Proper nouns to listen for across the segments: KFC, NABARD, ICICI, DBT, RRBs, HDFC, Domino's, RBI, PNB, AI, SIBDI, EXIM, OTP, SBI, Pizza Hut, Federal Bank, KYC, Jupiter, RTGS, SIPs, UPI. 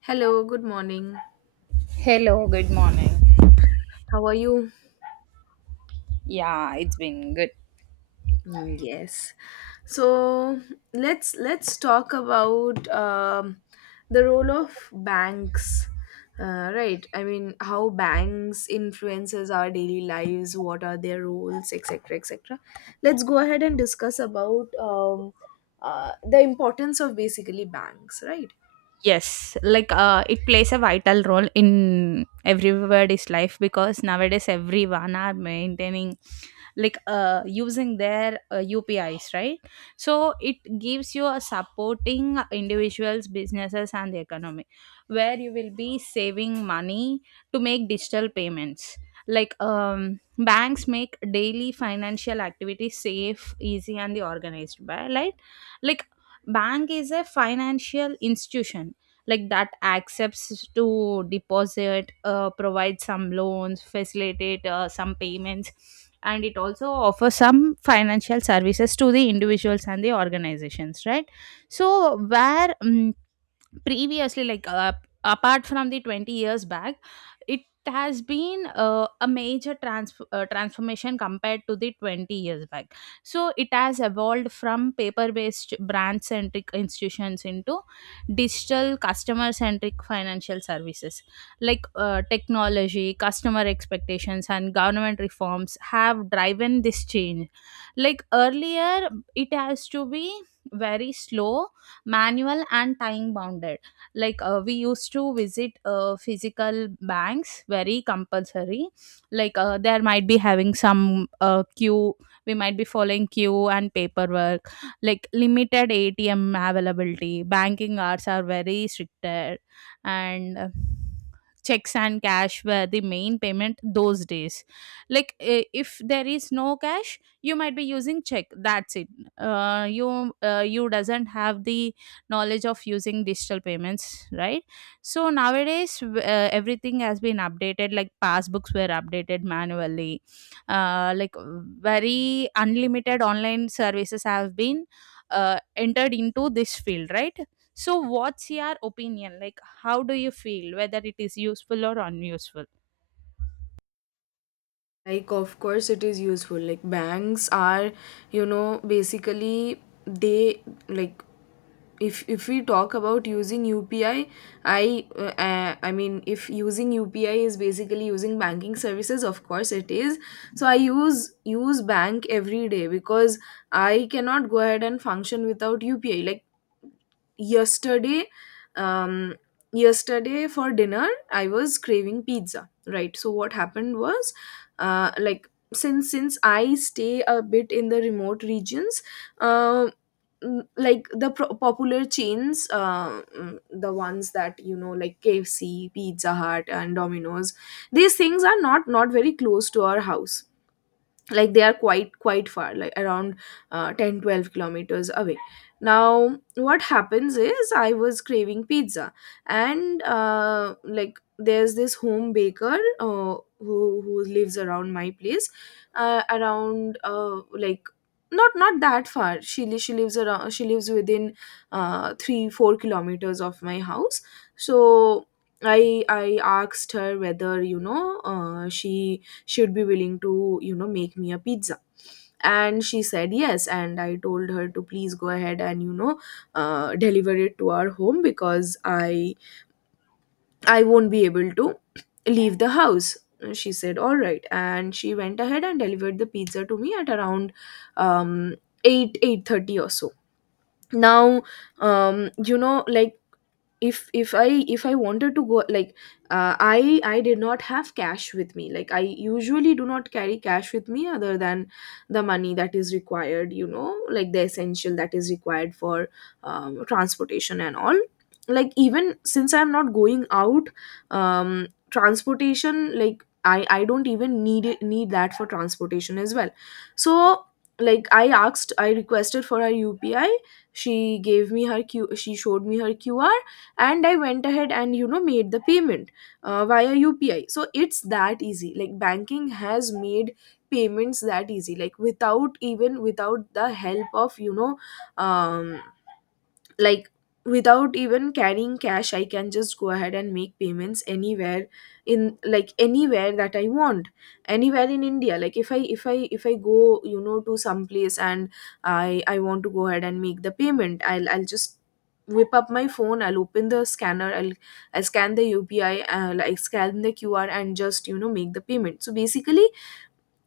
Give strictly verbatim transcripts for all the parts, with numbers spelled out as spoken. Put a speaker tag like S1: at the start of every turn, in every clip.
S1: Hello, good morning.
S2: Hello, good morning.
S1: How are you?
S2: Yeah, it's been good.
S1: Mm, yes. So let's let's talk about um, the role of banks. Uh, right. I mean, how banks influences our daily lives. What are their roles, et cetera, et cetera. Let's go ahead and discuss about um, uh, the importance of basically banks. Right.
S2: Yes, like uh, it plays a vital role in everybody's life because nowadays everyone are maintaining like uh, using their uh, U P Is, right? So it gives you a supporting individuals, businesses, and the economy, where you will be saving money to make digital payments. Like um, banks make daily financial activity safe, easy, and the organized by, right? Like bank is a financial institution like that accepts to deposit, uh, provide some loans, facilitate uh, some payments, and it also offers some financial services to the individuals and the organizations, right? So where um, previously, like uh, apart from the twenty years back, it has been uh, a major trans- uh, transformation compared to the twenty years back. So it has evolved from paper based brand centric institutions into digital customer centric financial services, like uh, technology, customer expectations, and government reforms have driven this change. Like earlier it has to be very slow, manual, and time bounded. Like uh, we used to visit uh, physical banks very compulsory. Like uh, there might be having some uh, queue, we might be following queue and paperwork, like limited A T M availability, banking hours are very stricted, and uh, checks and cash were the main payment those days. Like eh, if there is no cash you might be using check, that's it. Uh, you uh, you doesn't have the knowledge of using digital payments, right? So nowadays w- uh, everything has been updated, like passbooks were updated manually. Uh, like uh, very unlimited online services have been uh, entered into this field, right? So what's your opinion, like how do you feel, whether it is useful or unuseful?
S1: Like, of course it is useful. Like, banks are, you know, basically they, like, if if we talk about using UPI, i uh, uh, i mean, if using U P I is basically using banking services, of course it is. So I use use bank every day because I cannot go ahead and function without U P I, like yesterday. um Yesterday for dinner I was craving pizza, right? So what happened was, uh like, since since I stay a bit in the remote regions, uh, mm, like, the pro- popular chains, uh, mm, the ones that, you know, like K F C, Pizza Hut, and Domino's, these things are not not very close to our house. Like, they are quite quite far, like around uh, ten twelve kilometers away. Now what happens is, I was craving pizza, and uh, like, there's this home baker, uh, who who lives around my place, uh, around uh, like, not not that far. She li- she lives around she lives within uh, three four kilometers of my house. So i i asked her whether, you know, uh, she she would be willing to, you know, make me a pizza. And she said yes, and I told her to please go ahead and, you know, uh, deliver it to our home because i i won't be able to leave the house. She said all right, and she went ahead and delivered the pizza to me at around um eight eight thirty or so. Now, um you know, like, if if i if i wanted to go, like, uh, i i did not have cash with me. Like, I usually do not carry cash with me other than the money that is required, you know, like the essential that is required for um, transportation and all. Like, even since I'm not going out, um transportation, like, i i don't even need it need that for transportation as well. So, like, i asked I requested for her U P I. She gave me her q she showed me her Q R, and I went ahead and, you know, made the payment uh, via U P I. So it's that easy. Like, banking has made payments that easy. Like, without even without the help of, you know, um like, without even carrying cash, I can just go ahead and make payments anywhere, in like anywhere that I want, anywhere in India. Like, if i if i if i go, you know, to some place and i i want to go ahead and make the payment, i'll i'll just whip up my phone, I'll open the scanner, i'll i'll scan the U P I, uh, like, scan the Q R, and just, you know, make the payment. So basically,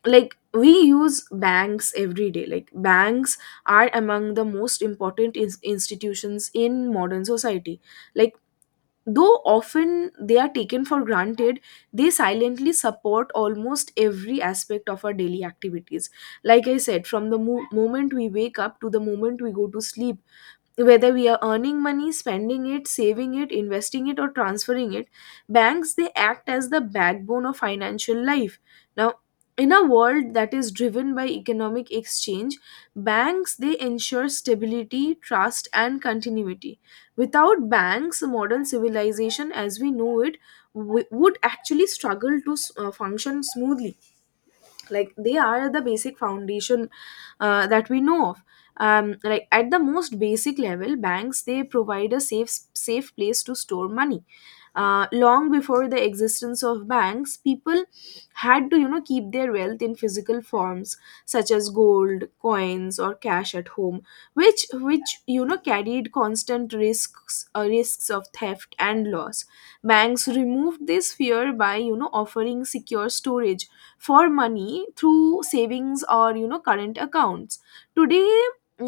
S1: like, we use banks every day. Like, banks are among the most important is- institutions in modern society. Like, though often they are taken for granted, they silently support almost every aspect of our daily activities. Like I said, from the mo- moment we wake up to the moment we go to sleep, whether we are earning money, spending it, saving it, investing it, or transferring it, banks, they act as the backbone of financial life. Now, in a world that is driven by economic exchange, banks, they ensure stability, trust, and continuity. Without banks, modern civilization as we know it w- would actually struggle to s- uh, function smoothly. Like, they are the basic foundation uh, that we know of. Um, like, at the most basic level, banks, they provide a safe safe place to store money. Uh, long before the existence of banks, people had to, you know, keep their wealth in physical forms such as gold coins or cash at home, which which, you know, carried constant risks, uh, risks of theft and loss. Banks removed this fear by, you know, offering secure storage for money through savings or, you know, current accounts. Today,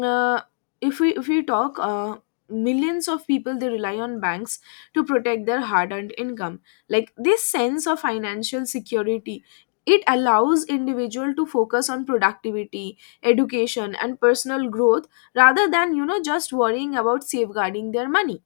S1: uh, if we if we talk, uh, millions of people, they rely on banks to protect their hard earned income. Like, this sense of financial security, it allows individual to focus on productivity, education, and personal growth, rather than, you know, just worrying about safeguarding their money.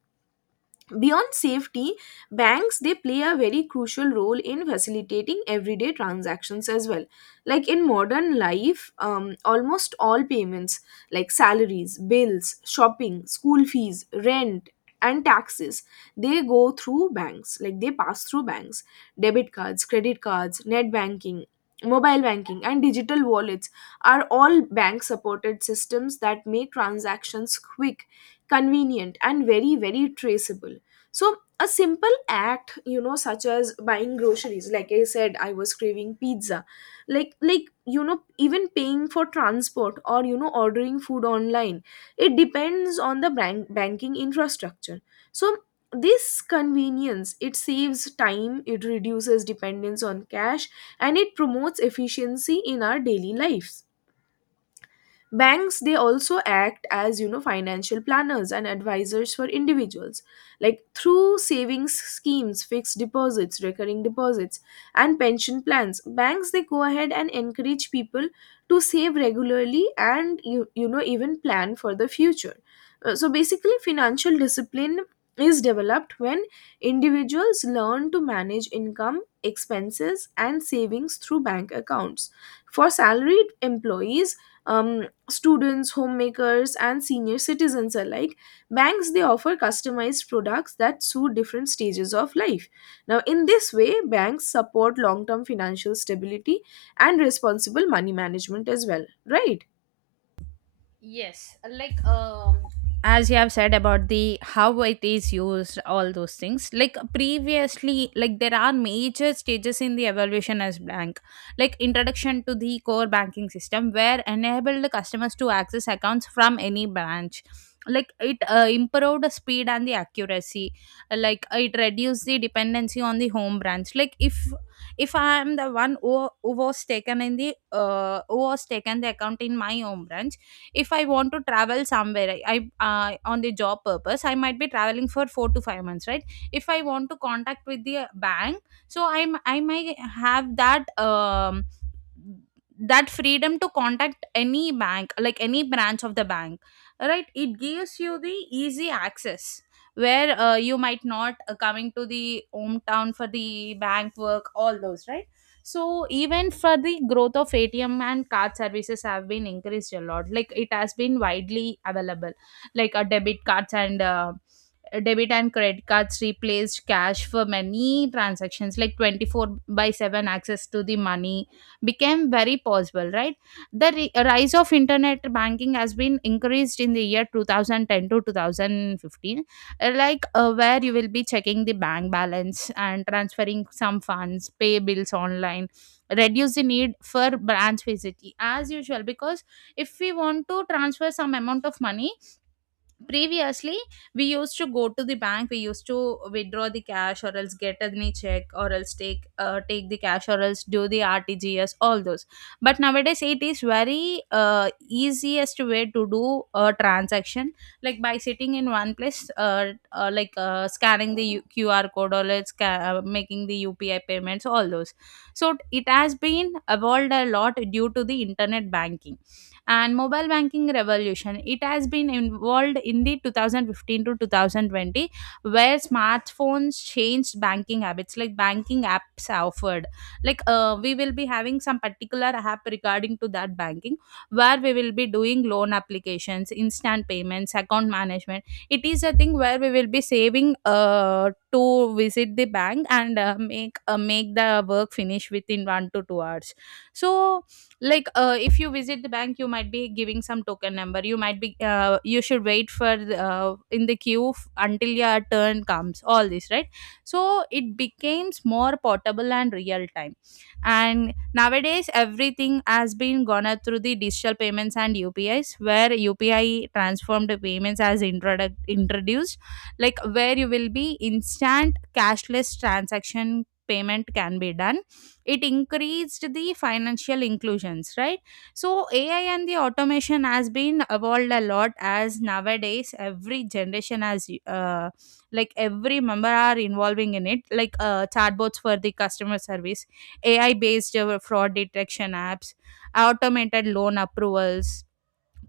S1: Beyond safety, banks, they play a very crucial role in facilitating everyday transactions as well. Like, in modern life, um, almost all payments, like salaries, bills, shopping, school fees, rent, and taxes, they go through banks. Like, they pass through banks. Debit cards, credit cards, net banking, mobile banking, and digital wallets are all bank supported systems that make transactions quick, convenient, and very, very traceable. So, a simple act, you know, such as buying groceries, like I said, I was craving pizza, like like, you know, even paying for transport or, you know, ordering food online, it depends on the bank banking infrastructure. So, this convenience, it saves time, it reduces dependence on cash, and it promotes efficiency in our daily lives. Banks, they also act as, you know, financial planners and advisors for individuals. Like, through savings schemes, fixed deposits, recurring deposits, and pension plans, banks, they go ahead and encourage people to save regularly and, you, you know, even plan for the future. Uh, so basically, financial discipline is developed when individuals learn to manage income, expenses, and savings through bank accounts. For salaried employees, um, students, homemakers, and senior citizens alike, banks, they offer customized products that suit different stages of life. Now, in this way, banks support long term financial stability and responsible money management as well, right?
S2: Yes, like um, as you have said about the how it is used, all those things. Like previously, like there are major stages in the evaluation as bank. Like introduction to the core banking system where enabled the customers to access accounts from any branch. Like it uh, improved the speed and the accuracy. Like it reduced the dependency on the home branch. Like if if i am the one who, who was taken in the uh, who was taken the account in my home branch. If I want to travel somewhere, I, I uh, on the job purpose I might be traveling for four to five months, right? If I want to contact with the bank, so i'm i might have that um, that freedom to contact any bank, like any branch of the bank, right. It gives you the easy access, where uh, you might not uh, coming to the hometown for the bank work, all those, right? So even for the growth of A T M and card services have been increased a lot, like it has been widely available. Like a debit cards and uh, debit and credit cards replaced cash for many transactions, like twenty four seven access to the money became very possible, right? The ri- rise of internet banking has been increased in the year twenty ten to two thousand fifteen, uh, like uh, where you will be checking the bank balance and transferring some funds, pay bills online, reduce the need for branch visit as usual, because if we want to transfer some amount of money, previously we used to go to the bank, we used to withdraw the cash or else get any check or else take uh, take the cash or else do the R T G S, all those. But nowadays it is very uh, easiest way to do a transaction, like by sitting in one place, uh, uh, like uh, scanning the U- Q R code, or let's ca- uh, making the U P I payments, all those. So it has been evolved a lot due to the internet banking. And mobile banking revolution, it has been involved in the two thousand fifteen to two thousand twenty, where smartphones changed banking habits, like banking apps offered. Like uh, we will be having some particular app regarding to that banking, where we will be doing loan applications, instant payments, account management. It is a thing where we will be saving uh, to visit the bank and uh, make uh, make the work finish within one to two hours. So like uh, if you visit the bank you might be giving some token number, you might be uh, you should wait for the, uh, in the queue f- until your turn comes, all this, right? So it becomes more portable and real time. And nowadays everything has been gone out through the digital payments and U P Is, where U P I transformed payments as introduct introduced, like where you will be instant cashless transaction payment can be done, it increased the financial inclusions, right? So A I and the automation has been evolved a lot as nowadays every generation has, uh, like every member are involving in it, like uh, chatbots for the customer service, A I based fraud detection apps, automated loan approvals,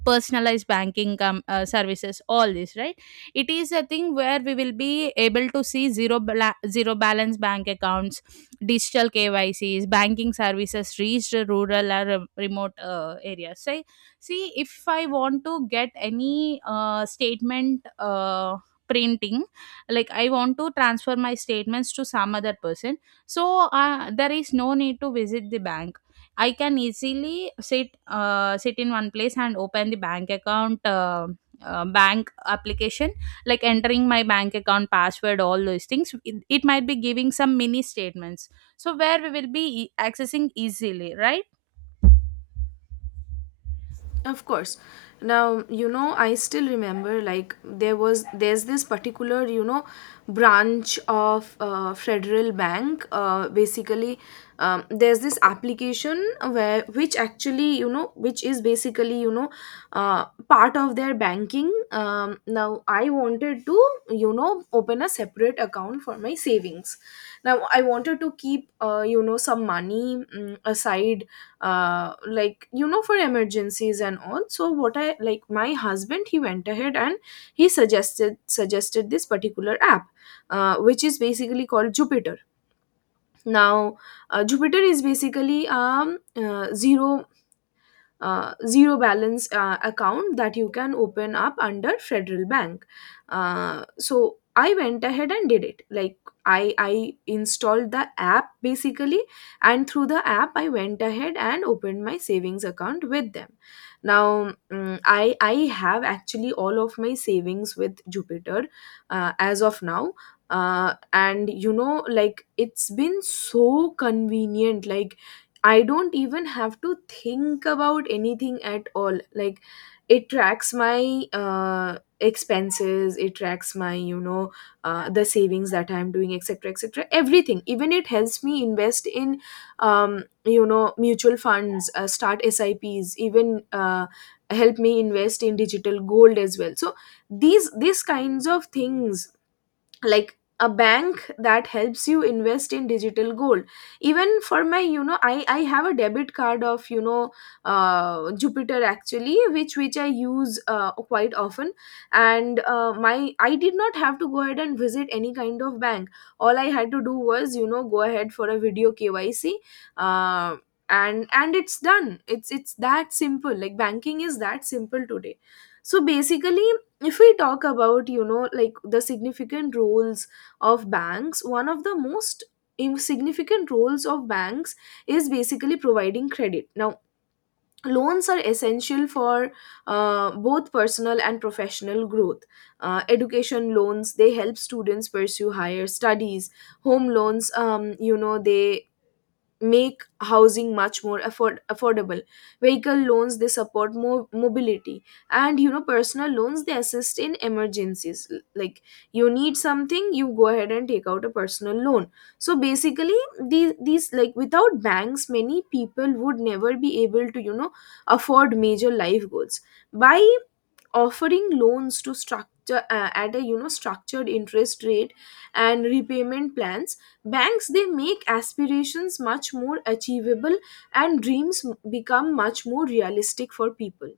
S2: personalized banking com- uh, services, all this, right? It is a thing where we will be able to see zero bala- zero balance bank accounts, digital K Y Cs, banking services reached rural or uh, remote uh, areas, say, see if I want to get any uh, statement uh, printing, like I want to transfer my statements to some other person, so uh, there is no need to visit the bank. I can easily sit uh, sit in one place and open the bank account, uh, uh, bank application, like entering my bank account password, all those things. It, it might be giving some mini statements, so where we will be e- accessing easily, right?
S1: Of course. Now, you know, I still remember, like, there was there's this particular, you know, branch of uh, Federal Bank. Uh, basically, um, there's this application where which actually, you know, which is basically, you know, uh, part of their banking. Um, now, I wanted to, you know, open a separate account for my savings. Now, I wanted to keep, uh, you know, some money, mm, aside, uh like, you know, for emergencies and all. So what I like, my husband, he went ahead and he suggested suggested this particular app, uh, which is basically called Jupiter. Now, uh, Jupiter is basically um uh, zero uh, zero balance uh, account that you can open up under Federal Bank. Uh, so I went ahead and did it. Like, i i installed the app basically, and through the app I went ahead and opened my savings account with them. Now, mm, i i have actually all of my savings with Jupiter uh, as of now. Uh, and, you know, like, it's been so convenient. Like, I don't even have to think about anything at all. Like, it tracks my uh, expenses, it tracks my, you know, uh, the savings that I'm doing, et cetera, et cetera. Everything. Even it helps me invest in, um, you know, mutual funds, uh, start S I Ps, even uh, help me invest in digital gold as well. So these these kinds of things, like, a bank that helps you invest in digital gold. Even for my you know, i i have a debit card of, you know, uh, Jupiter, actually, which which I use uh, quite often. And uh, my I did not have to go ahead and visit any kind of bank. All I had to do was, you know, go ahead for a video K Y C, uh, and and it's done. It's it's that simple. Like, banking is that simple today. So basically, if we talk about, you know, like, the significant roles of banks, one of the most im- significant roles of banks is basically providing credit. Now, loans are essential for uh, both personal and professional growth. Uh, education loans, they help students pursue higher studies. Home loans, um, you know, they make housing much more afford- affordable. Vehicle loans, they support mo- mobility. And, you know, personal loans, they assist in emergencies. L- like, you need something, you go ahead and take out a personal loan. So basically, these these like, without banks, many people would never be able to, you know, afford major life goals. By offering loans to structure uh, at a, you know, structured interest rate and repayment plans, banks, they make aspirations much more achievable, and dreams become much more realistic for people.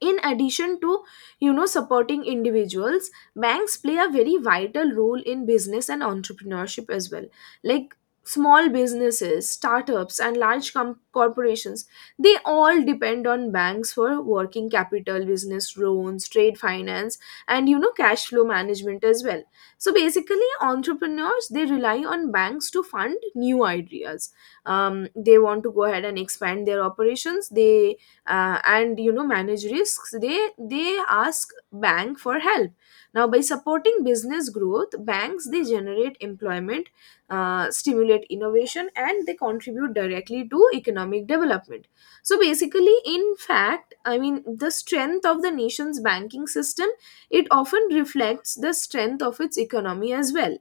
S1: In addition to, you know, supporting individuals, banks play a very vital role in business and entrepreneurship as well. Like, small businesses, startups, and large com- corporations, they all depend on banks for working capital, business loans, trade finance, and, you know, cash flow management as well. So basically, entrepreneurs, they rely on banks to fund new ideas. Um, they want to go ahead and expand their operations, they uh, and, you know, manage risks. They they ask bank for help. Now, by supporting business growth, banks They generate employment, uh, stimulate innovation, and they contribute directly to economic development. So basically, in fact, I mean the strength of the nation's banking system, it often reflects the strength of its economy as well.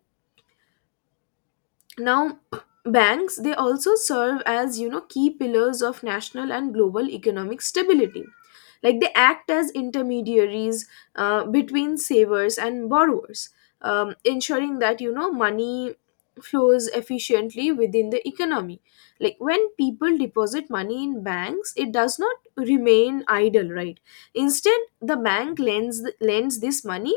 S1: Now, banks they also serve as you know key pillars of national and global economic stability. Like, they act as intermediaries uh, between savers and borrowers, um, ensuring that you know money flows efficiently within the economy. Like, when people deposit money in banks, it does not remain idle, right? Instead, the bank lends lends this money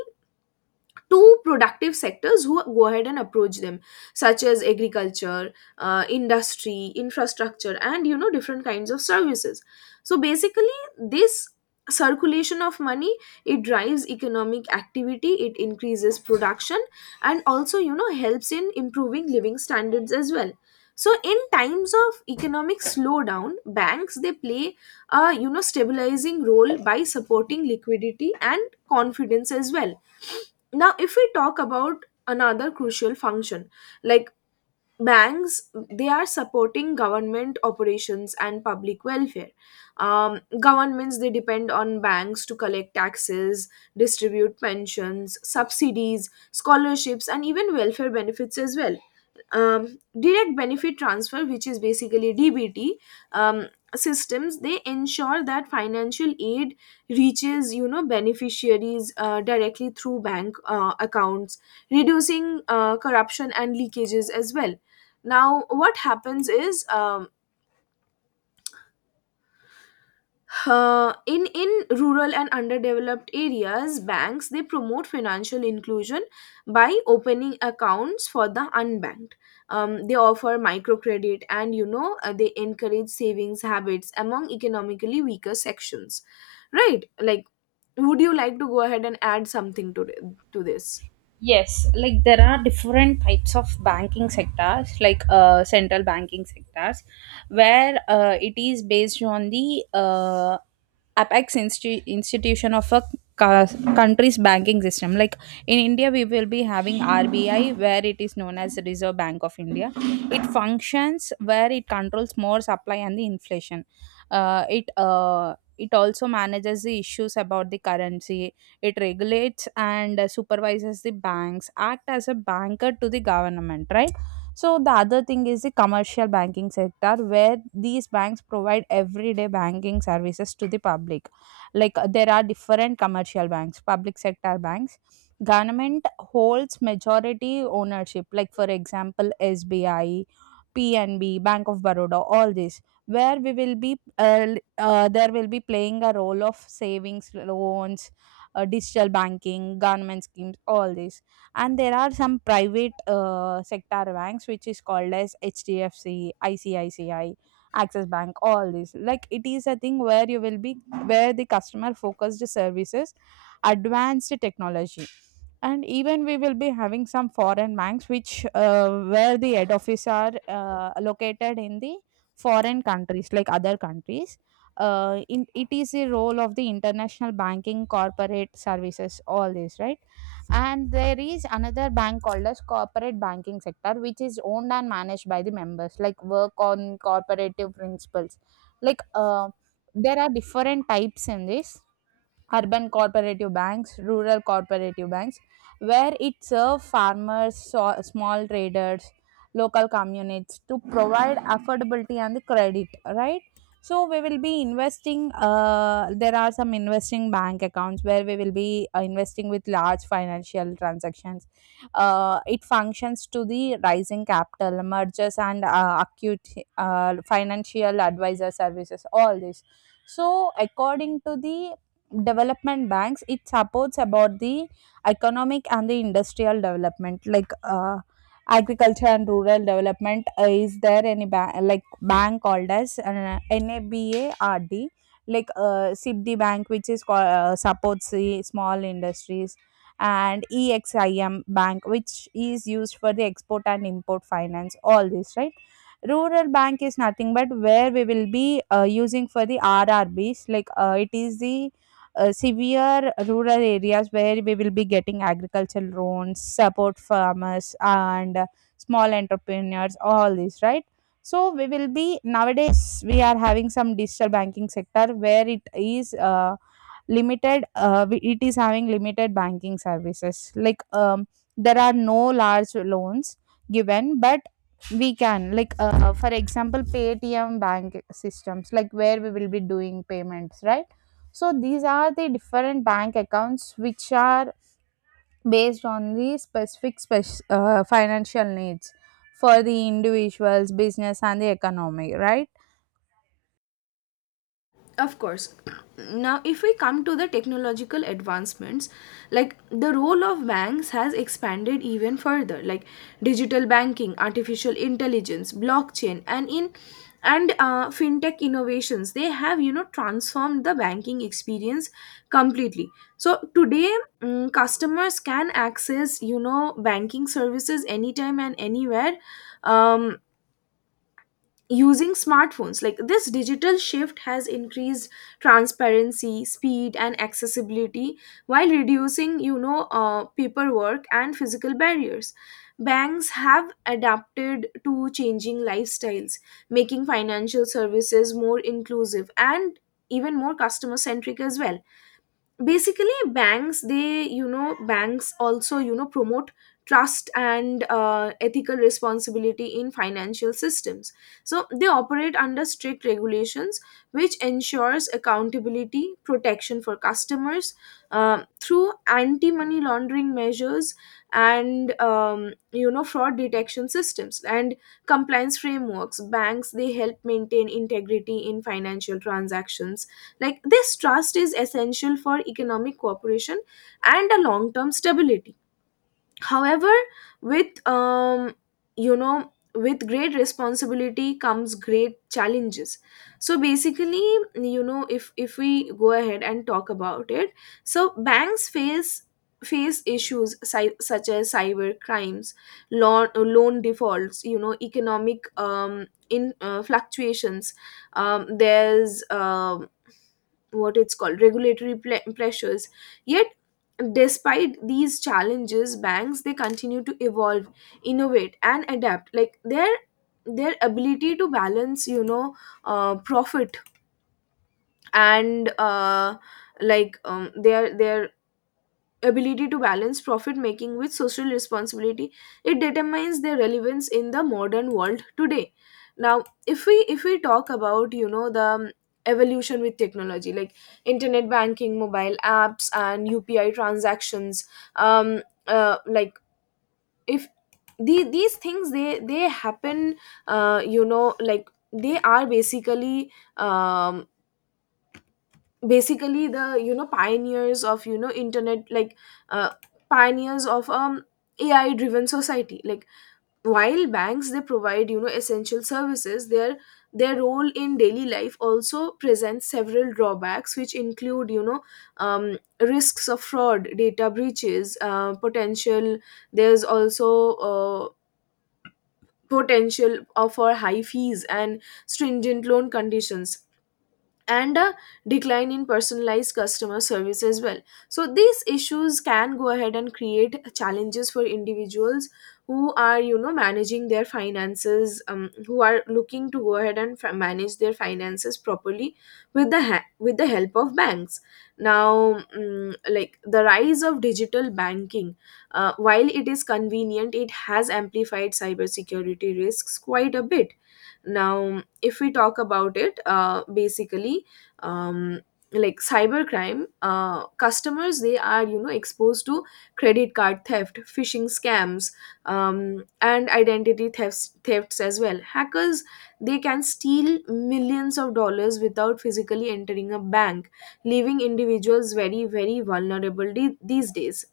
S1: to productive sectors who go ahead and approach them, such as agriculture, uh, industry, infrastructure, and you know different kinds of services. So basically, this circulation of money, it drives economic activity, it increases production, and also you know helps in improving living standards as well. So in times of economic slowdown, banks they play a you know stabilizing role by supporting liquidity and confidence as well. Now, if we talk about another crucial function, like, banks they are supporting government operations and public welfare. Um, governments they depend on banks to collect taxes, distribute pensions, subsidies, scholarships, and even welfare benefits as well. Um, direct benefit transfer, which is basically D B T um, systems, they ensure that financial aid reaches you know beneficiaries uh, directly through bank uh, accounts, reducing uh, corruption and leakages as well. Now, what happens is um, uh, in in rural and underdeveloped areas, banks they promote financial inclusion by opening accounts for the unbanked. Um, they offer microcredit, and you know uh, they encourage savings habits among economically weaker sections, right? Like, would you like to go ahead and add something to th- to this?
S2: Yes, like there are different types of banking sectors, like uh, central banking sectors, where uh, it is based on the uh, apex insti- institution of a ca- country's banking system. Like in India, we will be having R B I, where it is known as the Reserve Bank of India. It functions where it controls more supply and the inflation. Uh, it uh, it also manages the issues about the currency, it regulates and uh, supervises the banks, act as a banker to the government, right? So the other thing is the commercial banking sector where these banks provide everyday banking services to the public. Like uh, there are different commercial banks, public sector banks. Government holds majority ownership, like for example, S B I, P N B, Bank of Baroda, all these, where we will be, uh, l- uh, there will be playing a role of savings, loans, uh, digital banking, government schemes, all this. And there are some private uh, sector banks which is called as H D F C, I C I C I, Access Bank, all this. Like it is a thing where you will be where the customer focused services, advanced technology. And even we will be having some foreign banks which uh, where the head office are uh, located in the foreign countries like other countries, uh, in, it is a role of the international banking corporate services, all this, right. And there is another bank called as corporate banking sector which is owned and managed by the members, like work on corporative principles. Like uh, there are different types in this, urban cooperative banks, rural cooperative banks, where it serves farmers, so- small traders, local communities to provide affordability and the credit, right? So we will be investing. Uh, there are some investing bank accounts where we will be uh, investing with large financial transactions. Uh, it functions to the rising capital, mergers and uh, acute uh, financial advisor services. All this. So according to the development banks it supports about the economic and the industrial development, like uh, agriculture and rural development, uh, is there any ba- like bank called as uh, NABARD, like uh, S I B D I bank which is called, uh, supports the small industries, and EXIM bank which is used for the export and import finance, all this, right. Rural bank is nothing but where we will be uh, using for the R R Bs, like uh, it is the uh, severe rural areas where we will be getting agricultural loans, support farmers and uh, small entrepreneurs, all this, right? So we will be, nowadays we are having some digital banking sector where it is uh, limited, uh, we- it is having limited banking services, like um, there are no large loans given, but we can, like uh, uh, for example paytm bank systems, like where we will be doing payments, right? So these are the different bank accounts which are based on the specific spec- uh, financial needs for the individuals, business, and the economy, right?
S1: Of course. Now, if we come to the technological advancements, like the role of banks has expanded even further, like digital banking, artificial intelligence, blockchain, and in and uh, fintech innovations, they have you know transformed the banking experience completely. So today, mm, customers can access you know banking services anytime and anywhere. Um, Using smartphones, like, this digital shift has increased transparency, speed, and accessibility while reducing you know uh, paperwork and physical barriers. Banks have adapted to changing lifestyles, making financial services more inclusive and even more customer centric as well. Basically, banks they you know, banks also you know promote trust and uh, ethical responsibility in financial systems. So they operate under strict regulations, which ensures accountability, protection for customers. Uh, through anti money laundering measures and um, you know fraud detection systems and compliance frameworks, banks they help maintain integrity in financial transactions. Like, this trust is essential for economic cooperation and a long-term stability. However, with um, you know, with great responsibility comes great challenges. So basically, you know, if if we go ahead and talk about it, so banks face face issues si- such as cyber crimes, loan loan defaults, you know, economic um, in uh, fluctuations. Um, there's um what it's called regulatory ple- pressures. Yet despite these challenges, banks they continue to evolve, innovate, and adapt. Like, their their ability to balance you know uh, profit and uh, like um, their their ability to balance profit making with social responsibility, it determines their relevance in the modern world today. Now, if we if we talk about you know the um, evolution with technology, like internet banking, mobile apps, and U P I transactions, um uh, like, if the, these things they they happen uh, you know, like they are basically, um, basically the you know pioneers of you know internet, like, uh, pioneers of um A I driven society. Like, while banks they provide you know essential services, their their role in daily life also presents several drawbacks, which include you know um, risks of fraud, data breaches, uh, potential, there's also uh, potential of for high fees and stringent loan conditions and a decline in personalized customer service as well. So, these issues can go ahead and create challenges for individuals who are, you know, managing their finances, um, who are looking to go ahead and fi- manage their finances properly with the ha- with the help of banks. Now, mm, like the rise of digital banking, uh, while it is convenient, it has amplified cybersecurity risks quite a bit. Now, if we talk about it, uh, basically, um, like cybercrime, uh, customers, they are you know exposed to credit card theft, phishing scams, um, and identity thefts thefts as well. Hackers, they can steal millions of dollars without physically entering a bank, leaving individuals very very vulnerable de- these days.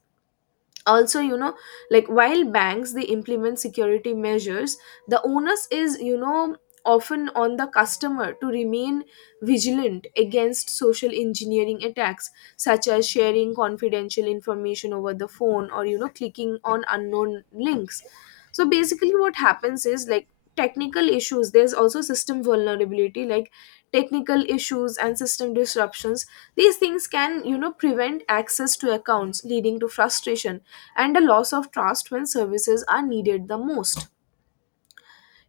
S1: Also, you know, like, while banks they implement security measures, the onus is you know often on the customer to remain vigilant against social engineering attacks, such as sharing confidential information over the phone or you know clicking on unknown links. So basically, what happens is, like, technical issues, there's also system vulnerability, like technical issues and system disruptions, these things can you know prevent access to accounts, leading to frustration and a loss of trust when services are needed the most.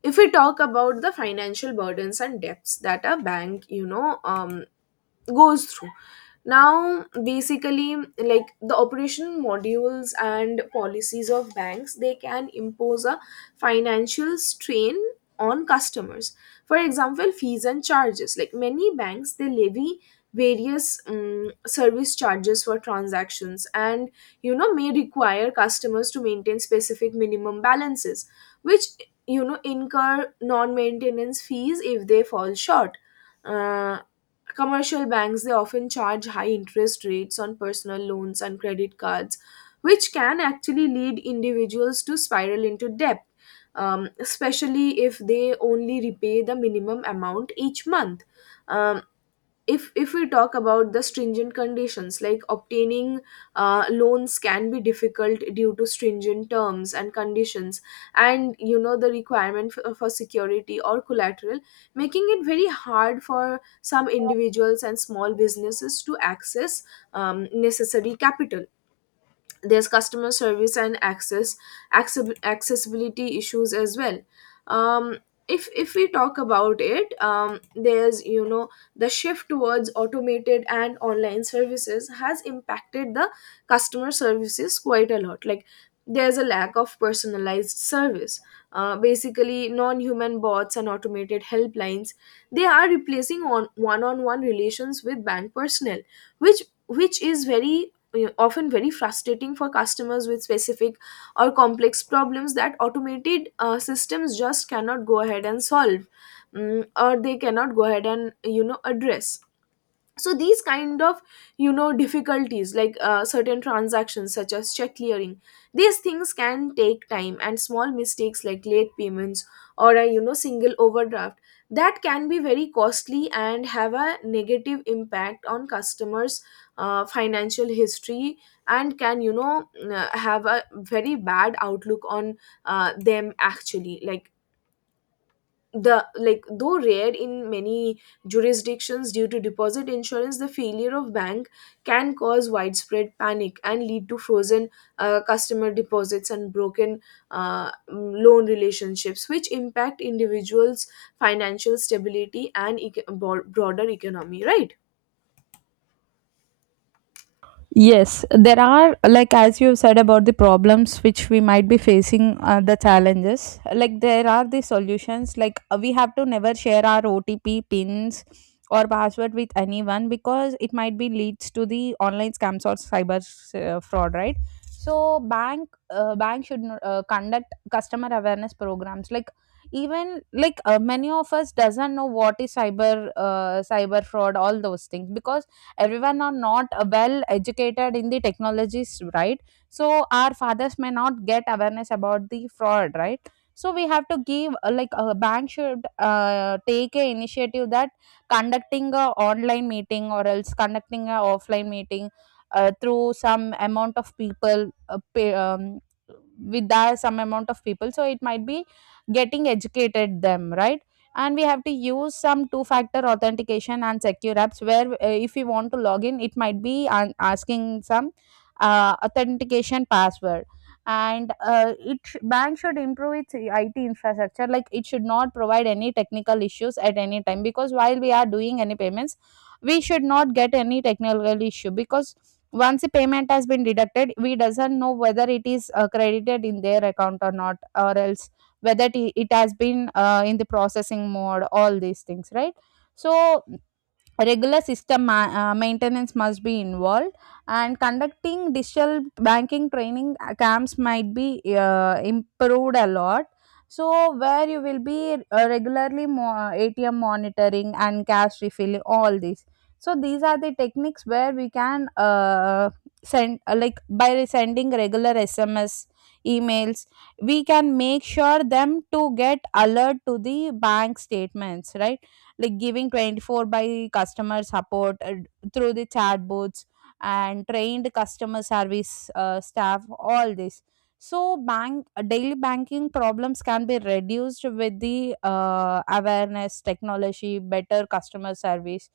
S1: If we talk about the financial burdens and debts that a bank you know um, goes through, now basically, like the operational modules and policies of banks, they can impose a financial strain on customers. For example, fees and charges. Like many banks, they levy various um, service charges for transactions and you know may require customers to maintain specific minimum balances, which you know incur non-maintenance fees if they fall short. Uh, Commercial banks they often charge high interest rates on personal loans and credit cards, which can actually lead individuals to spiral into debt, um, especially if they only repay the minimum amount each month. Um, if if we talk about the stringent conditions, like obtaining uh, loans can be difficult due to stringent terms and conditions and you know the requirement for, for security or collateral, making it very hard for some individuals and small businesses to access um, necessary capital. There's customer service and access access- accessibility issues as well. Um, if if we talk about it, um, there's you know the shift towards automated and online services has impacted the customer services quite a lot. Like, there's a lack of personalized service. Uh, basically, non-human bots and automated helplines, they are replacing on one-on-one relations with bank personnel, which which is very uh, often very frustrating for customers with specific or complex problems that automated uh, systems just cannot go ahead and solve, mm, or they cannot go ahead and you know address. So these kind of you know difficulties, like uh, certain transactions such as check clearing, these things can take time, and small mistakes like late payments or a you know single overdraft, that can be very costly and have a negative impact on customers uh, financial history and can you know uh, have a very bad outlook on uh, them actually. Like, the like, though rare in many jurisdictions due to deposit insurance, the failure of bank can cause widespread panic and lead to frozen uh, customer deposits and broken uh, mm, loan relationships, which impact individuals financial stability and eco- bo- broader economy, right?
S2: Yes, there are, like, as you have said about the problems which we might be facing, uh, the challenges, like, there are the solutions. Like, uh, we have to never share our O T P pins or password with anyone because it might be leads to the online scams or cyber uh, fraud, right? So, bank uh, bank should uh, conduct customer awareness programs. Like, even like uh, many of us doesn't know what is cyber uh, cyber fraud, all those things because everyone are not uh, well educated in the technologies, right? So our fathers may not get awareness about the fraud, right? So we have to give, uh, like a bank should uh, take a initiative that conducting a online meeting or else conducting a offline meeting, uh, through some amount of people, uh, pay, um, with that some amount of people, so it might be getting educated them, right. And we have to use some two factor authentication and secure apps, where uh, if we want to log in it might be an- asking some uh, authentication password. And uh, it sh- bank should improve its I T infrastructure, like it should not provide any technical issues at any time because while we are doing any payments we should not get any technical issue, because once the payment has been deducted we doesn't know whether it is uh, credited in their account or not, or else whether it it has been uh, in the processing mode, all these things, right. So regular system ma- uh, maintenance must be involved, and conducting digital banking training uh, camps might be uh, improved a lot, so where you will be uh, regularly mo- A T M monitoring and cash refill, all these. So these are the techniques where we can, uh, send uh, like by sending regular S M S, emails, we can make sure them to get alert to the bank statements, right. Like giving twenty four by customer support, uh, through the chatbots and trained customer service uh, staff, all this. So bank daily banking problems can be reduced with the uh, awareness, technology, better customer service.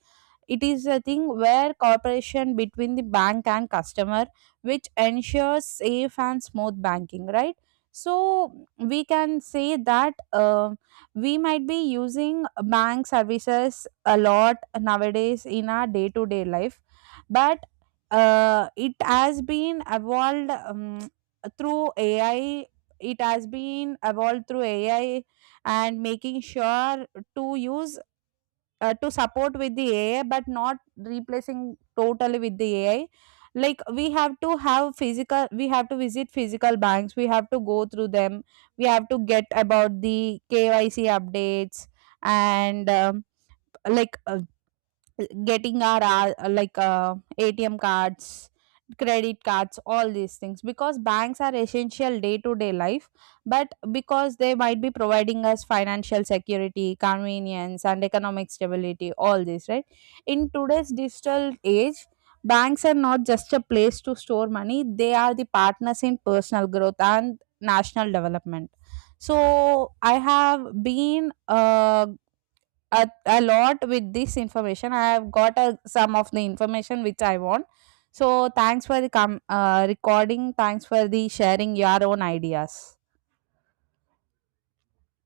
S2: It is a thing where cooperation between the bank and customer, which ensures safe and smooth banking, right? So we can say that uh, we might be using bank services a lot nowadays in our day-to-day life, but uh, it has been evolved um, through A I. It has been evolved through A I and making sure to use, uh, to support with the A I, but not replacing totally with the A I. Like we have to have physical, we have to visit physical banks, we have to go through them, we have to get about the K Y C updates and um, like uh, getting our, uh, like uh, A T M cards, credit cards, all these things because banks are essential day to day life, but because they might be providing us financial security, convenience, and economic stability, all this, right. In today's digital age, banks are not just a place to store money, they are the partners in personal growth and national development. So I have been, uh, a, a lot with this information. I have got a, some of the information which I want. So thanks for the com- uh, recording. Thanks for the sharing your own ideas.